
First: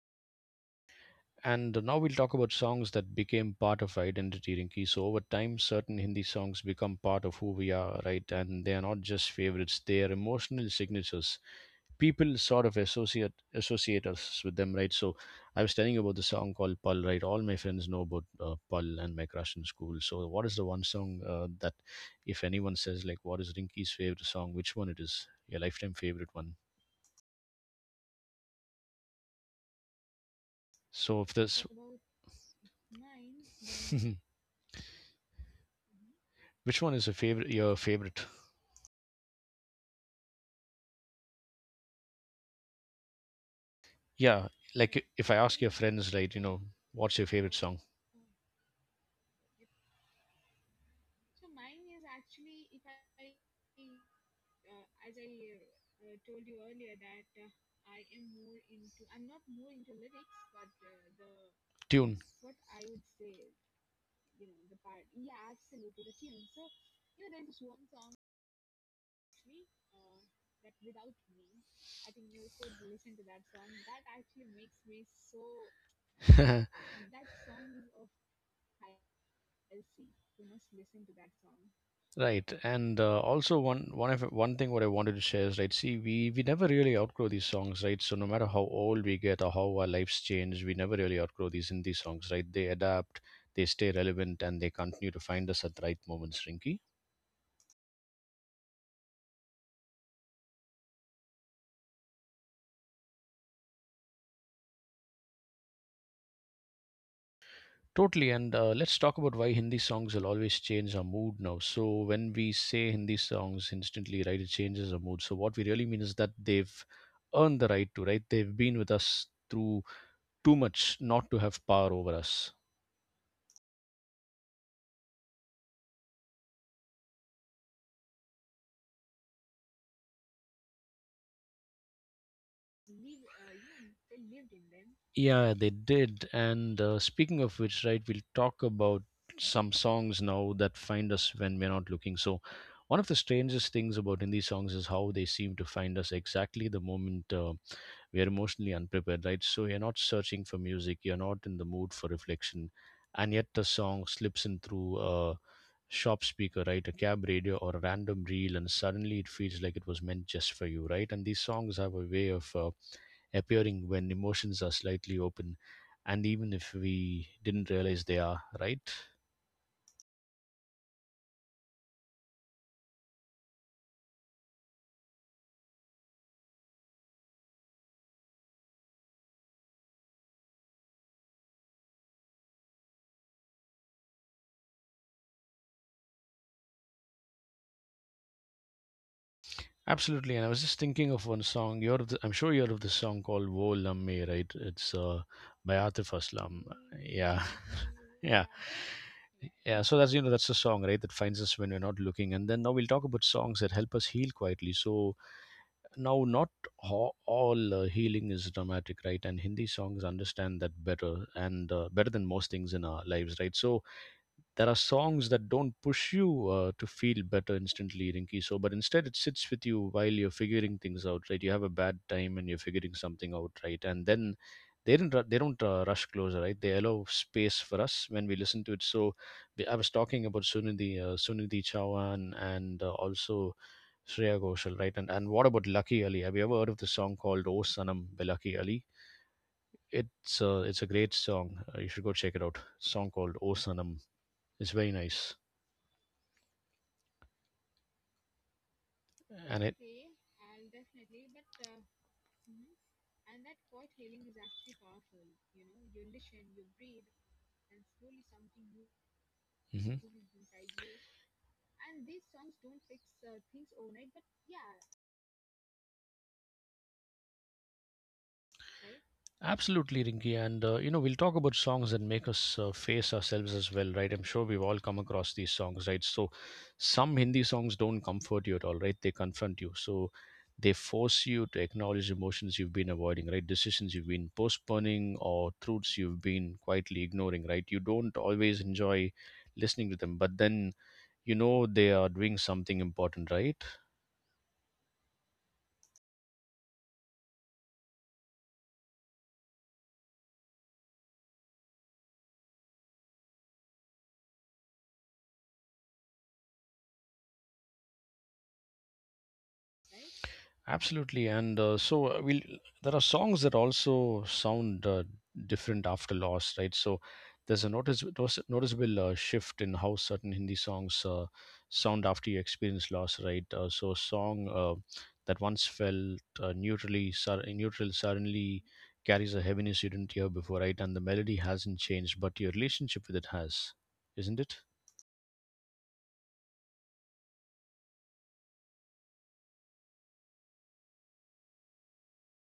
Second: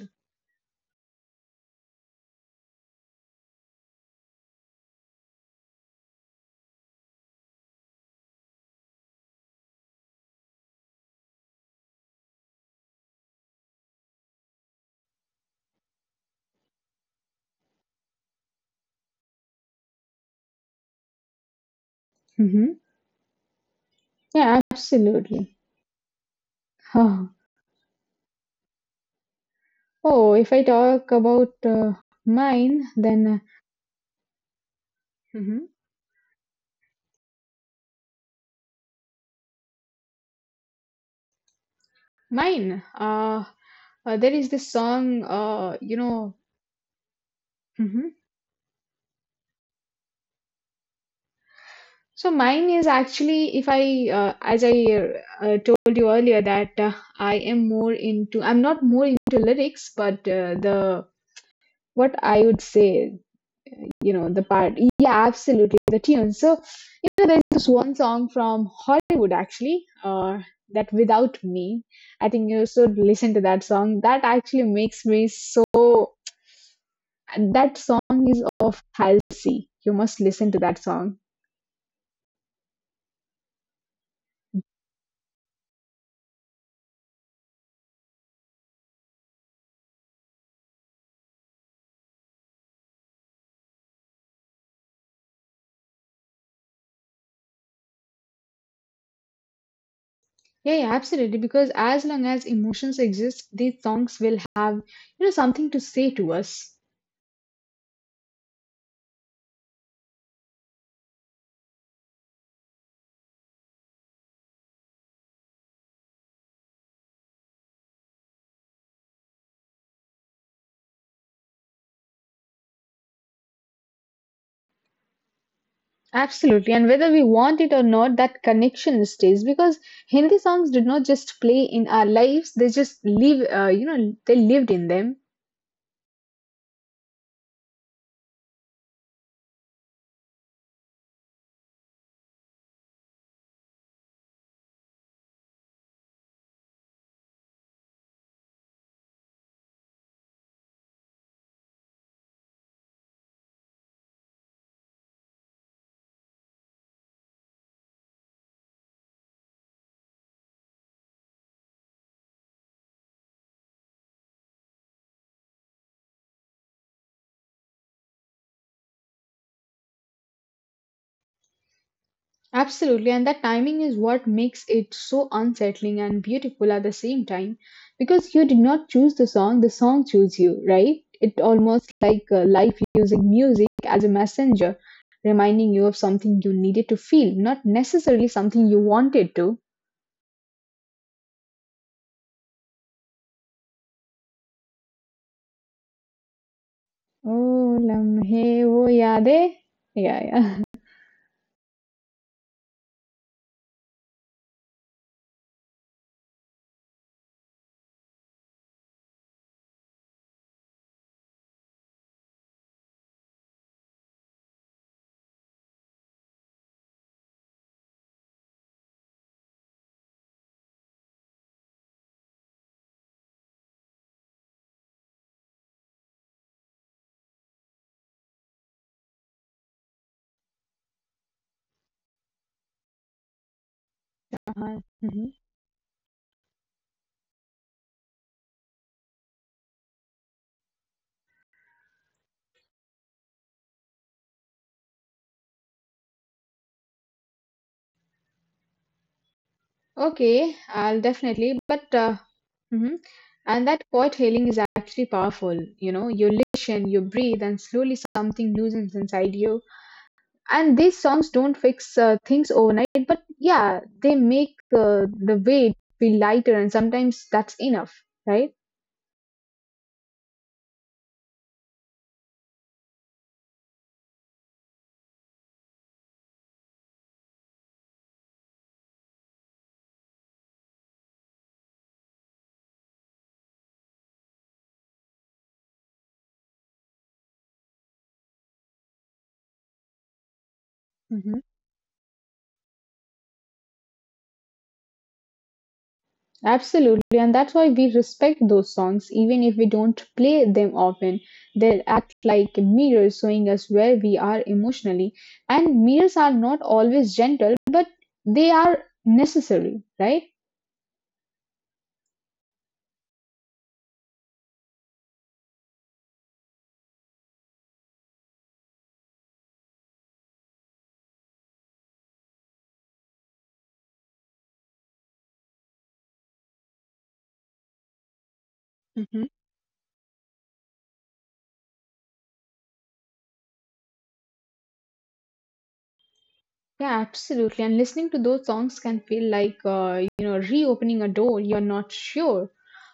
[SPEAKER 1] And now we'll talk about songs that became part of our identity, Rinki. So over time, certain Hindi songs become part of who we are, right? And they are not just favorites; they are emotional signatures. People sort of associate us with them, right? So I was telling you about the song called "Pal," right? All my friends know about "Pal" and my crush in school. So what is the one song that, if anyone
[SPEAKER 2] Hmm.
[SPEAKER 1] says like, "What is Rinki's favorite song?" Which one
[SPEAKER 2] Yeah,
[SPEAKER 1] it is? Your lifetime
[SPEAKER 2] absolutely.
[SPEAKER 1] favorite one.
[SPEAKER 2] Huh. Oh, if I
[SPEAKER 1] So if
[SPEAKER 2] talk
[SPEAKER 1] this,
[SPEAKER 2] about mine, then
[SPEAKER 1] then
[SPEAKER 2] uh, mhm.
[SPEAKER 1] which one is a favorite? Your favorite?
[SPEAKER 2] mine.
[SPEAKER 1] Yeah,
[SPEAKER 2] There is this
[SPEAKER 1] like if I
[SPEAKER 2] song,
[SPEAKER 1] ask your
[SPEAKER 2] you
[SPEAKER 1] friends, right,
[SPEAKER 2] know,
[SPEAKER 1] you know, what's your favorite song?
[SPEAKER 2] so mine is actually if as I told you earlier, that I am more into, I'm not more into lyrics, but the what I would
[SPEAKER 1] Tune.
[SPEAKER 2] say, you know, the part, yeah, absolutely, the tune. So you know, there's this one song from Hollywood actually, that "Without Me." I think you should listen to that song. That actually makes me so. That song is of Halsey. You must listen to that song.
[SPEAKER 1] Right, and also one thing what I wanted to share is, right, see, we never really outgrow these songs, right? So no matter how old we get or how our lives change, we never really outgrow these indie songs, right? They adapt, they stay relevant, and they continue to find us at the right moments, Rinky.
[SPEAKER 2] Yeah, yeah, absolutely. Because as long as emotions exist, these songs will have you know something to say to us.
[SPEAKER 1] Totally, and let's talk about why Hindi songs will always change our mood now. So when we say Hindi songs instantly, right, it changes our mood. So what we really mean is that they've earned the right to, right? They've been with us through too much not to have power over us.
[SPEAKER 2] Absolutely. And whether we want it or not, that connection stays because Hindi songs did not just play in our lives, they just live you know, they lived in them.
[SPEAKER 1] Yeah, they did. And speaking of which, right, we'll talk about some songs now that find us when we're not looking. So one of the strangest things about Hindi songs is how they seem to find us exactly the moment. We are emotionally unprepared, right? So you're not searching for music, you're not in the mood for reflection, and yet the song slips in through a shop speaker, right? A cab radio or a random reel, and suddenly it feels like it was meant just for you, right? And these songs have a way of appearing when emotions are slightly open, and even if we didn't realize they are, right?
[SPEAKER 2] Absolutely, and that timing is what makes it so unsettling and beautiful at the same time because you did not choose the song chose you, right? It almost like life using music as a messenger, reminding you of something you needed to feel, not necessarily something you wanted to.
[SPEAKER 1] Absolutely, and I was just thinking of one song. You're of the, I'm sure you're of this song called "Wo Lamme," right? It's by Atif Aslam.
[SPEAKER 2] Oh,
[SPEAKER 1] Yeah,
[SPEAKER 2] lamhe wo
[SPEAKER 1] yeah,
[SPEAKER 2] yaade. Yeah, yeah.
[SPEAKER 1] yeah. So that's, you know, that's the song, right, that finds us when we're not looking. And then now we'll talk about songs that help us heal quietly. So now not ho- all healing is dramatic, right? And Hindi songs understand that better and better than most things in our lives, right? So there are songs that don't push you to feel better instantly, Rinky, so but instead it sits with you while you're figuring things out, right? You have a bad time and you're figuring something out, right? And then they didn't ru- they don't rush closer, right? They allow space for us when we listen to it. So I was talking about Sunidhi Chauhan and also
[SPEAKER 2] Uh-huh.
[SPEAKER 1] Shreya
[SPEAKER 2] Mhm.
[SPEAKER 1] Ghoshal, right? And what about Lucky Ali? Have you ever heard of the song called O Sanam by Lucky Ali? It's it's a great song. You should go check it out. Song called O Sanam, it's very nice. And it.
[SPEAKER 2] Okay, I'll definitely. But mhm. And that quiet hailing is actually powerful. You know, you listen, you breathe, and slowly something loosens inside you.
[SPEAKER 1] Mhm.
[SPEAKER 2] And these songs don't fix things overnight, but yeah, they make the weight feel lighter, and sometimes that's enough, right?
[SPEAKER 1] Absolutely, Rinki. And you know, we'll talk about songs that make us face ourselves as well, right? I'm sure we've all come across these songs, right? So some Hindi songs don't comfort you at all, right? They confront you. So they force you to acknowledge emotions you've been avoiding, right, decisions you've been postponing, or truths you've been quietly ignoring, right? You don't always enjoy listening to them, but then
[SPEAKER 2] Hmm.
[SPEAKER 1] you know they are doing something important, right?
[SPEAKER 2] Absolutely. And that's why we respect those songs, even if we don't play them often. They act like mirrors showing us where we are emotionally. And mirrors are not always gentle, but they are necessary, right?
[SPEAKER 1] Absolutely, and there are songs that also sound different after loss, right? So there's a noticeable shift in how certain Hindi songs sound after you experience loss, right? So a song that once felt neutral suddenly
[SPEAKER 2] Hmm.
[SPEAKER 1] carries a heaviness you didn't hear before, right? And the melody hasn't changed, but your relationship with it has, isn't it?
[SPEAKER 2] Yeah, absolutely. And listening to those songs can feel like, you know, reopening a door you're not sure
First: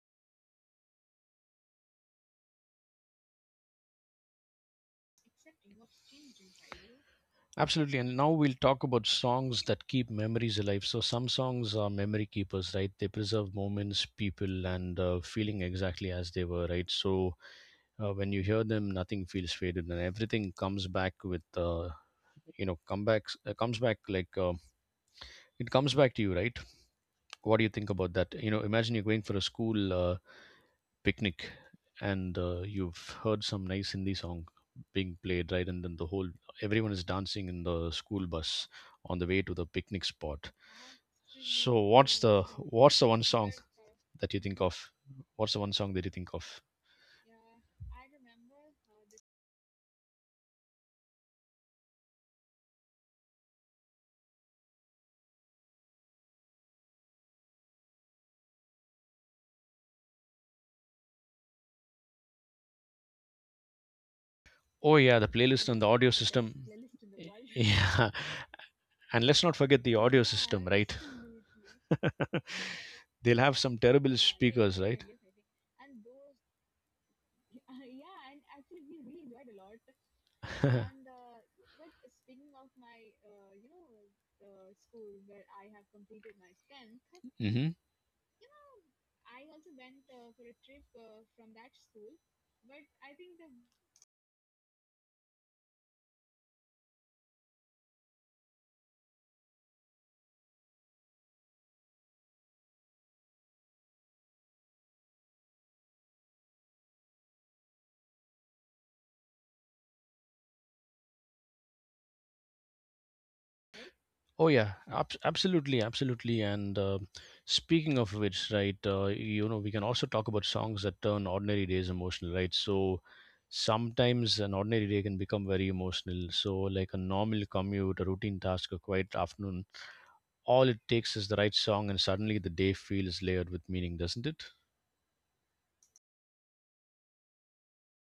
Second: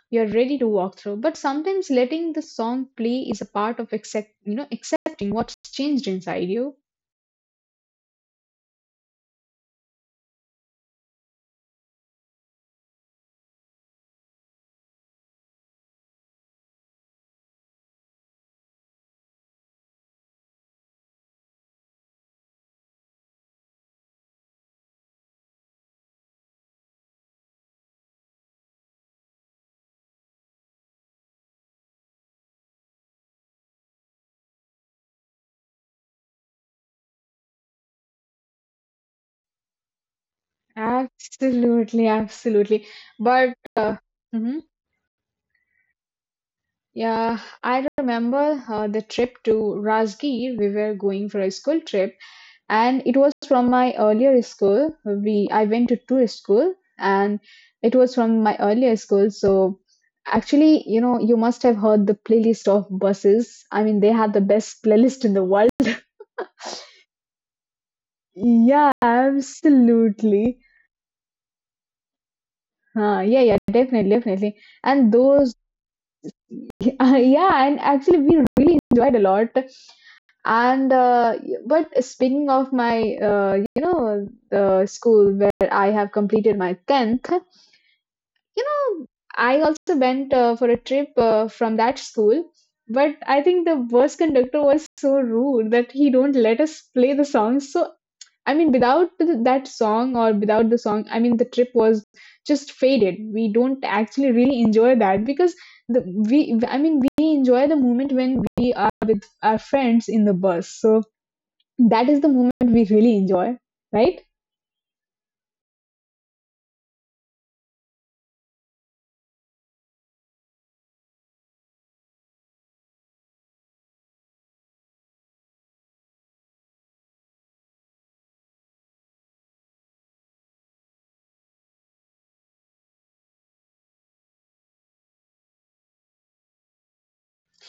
[SPEAKER 2] you're ready to walk through. But sometimes letting the song play is a part of you know, accepting what's changed inside you.
[SPEAKER 1] Absolutely. And now we'll talk about songs that keep memories alive. So some songs are memory keepers, right? They preserve moments, people, and feeling exactly as they were, right? So when you hear them, nothing feels faded, and everything comes back with, you know, comebacks. Comes back like it comes back to you, right? What do you think about that? You know, imagine you're going for a school. Picnic, and you've heard some nice Hindi song being played, right? And then the whole everyone is dancing in the school bus on the way to the picnic spot. So
[SPEAKER 2] Absolutely,
[SPEAKER 1] what's the
[SPEAKER 2] absolutely.
[SPEAKER 1] what's the one
[SPEAKER 2] But
[SPEAKER 1] song that
[SPEAKER 2] mhm.
[SPEAKER 1] you think of? What's the one song that you think of?
[SPEAKER 2] Yeah, I remember the trip to Rajgir. We were going for a school trip, and it was from my earlier school. We I went to tourist school, and it was from my earlier school. So actually, you know, you must have heard the playlist of buses. I mean, they had the best
[SPEAKER 1] Oh
[SPEAKER 2] playlist in
[SPEAKER 1] yeah,
[SPEAKER 2] the
[SPEAKER 1] the
[SPEAKER 2] world.
[SPEAKER 1] playlist and the audio system. Yeah,
[SPEAKER 2] Yeah,
[SPEAKER 1] and let's not forget the audio
[SPEAKER 2] absolutely.
[SPEAKER 1] system, right?
[SPEAKER 2] Yeah, yeah,
[SPEAKER 1] They'll have some
[SPEAKER 2] definitely,
[SPEAKER 1] terrible
[SPEAKER 2] definitely.
[SPEAKER 1] speakers,
[SPEAKER 2] And
[SPEAKER 1] right?
[SPEAKER 2] those, yeah, and actually, we really enjoyed a lot. And but speaking of my, you know, the school where I have completed my 10th. You
[SPEAKER 1] Hmm.
[SPEAKER 2] know, I also went for a trip from that school, but I think the bus conductor was so rude that he don't let us play the song. So I mean, without that song or without the song, I mean, the trip was just faded. We don't actually really enjoy that because the we I mean we enjoy the moment when we are with our friends in the bus. So that is the moment we really enjoy,
[SPEAKER 1] Oh
[SPEAKER 2] right?
[SPEAKER 1] yeah, absolutely, absolutely. And speaking of which, right, you know, we can also talk about songs that turn ordinary days emotional, right? So sometimes an ordinary day can become very emotional. So like a normal commute, a routine task, a quiet afternoon, all it takes is the right song, and suddenly the day feels layered with meaning, doesn't it?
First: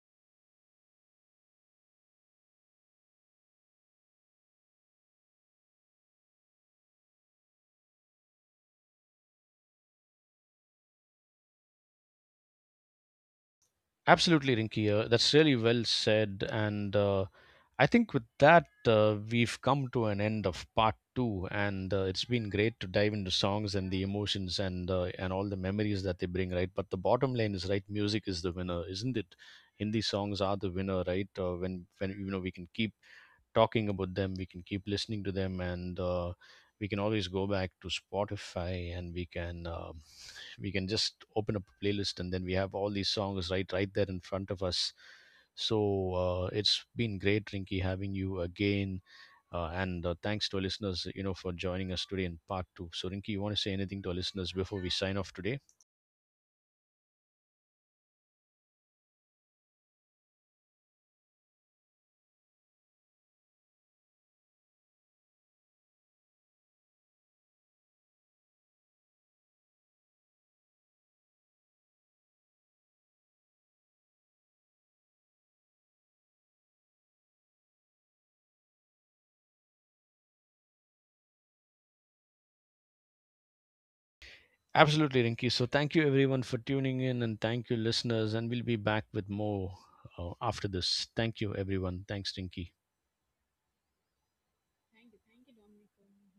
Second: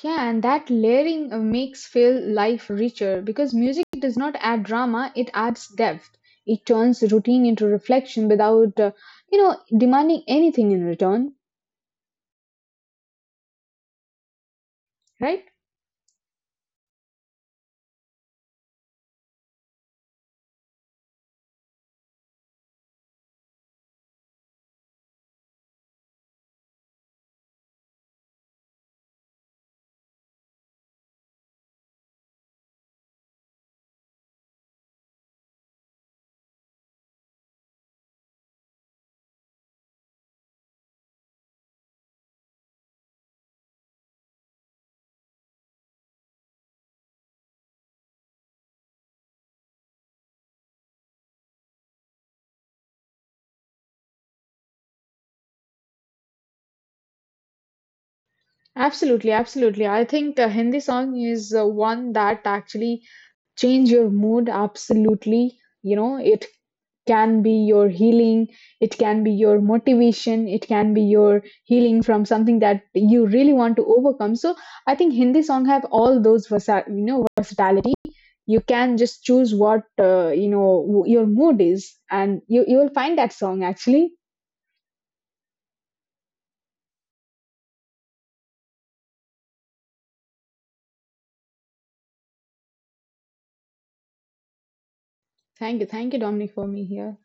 [SPEAKER 2] Yeah, and that layering makes feel life richer because music does not add drama, it adds depth. It turns routine into reflection without, you know, demanding anything in return,
[SPEAKER 1] Absolutely, Rinky.
[SPEAKER 2] right?
[SPEAKER 1] That's really well said. And I think with that, we've come to an end of part two. And it's been great to dive into songs and the emotions and all the memories that they bring, right? But the bottom line is, right, music is the winner, isn't it? Hindi songs are the winner, right? When you know we can keep talking about them, we can keep listening to them, and we can always go back to Spotify and we can. We can just open up a playlist and then we have all these songs right there in front of us. So it's been great, Rinky, having you again. And thanks to our listeners, you know, for joining us today in part two. So Rinky, you want to say anything to our listeners before we sign off today?
[SPEAKER 2] Absolutely, absolutely. I think Hindi song is one that actually change your mood absolutely, you know it can be your healing, it can be your motivation, it can be your healing from something that you really want to overcome. So I think Hindi song have all those you know versatility. You can just choose what you know your mood is and you will find that song actually
[SPEAKER 1] Absolutely, Rinky. So thank you everyone for tuning in, and thank you listeners, and we'll be back with more after this. Thank you everyone, thanks Rinky.
[SPEAKER 2] thank you Dominic for me here.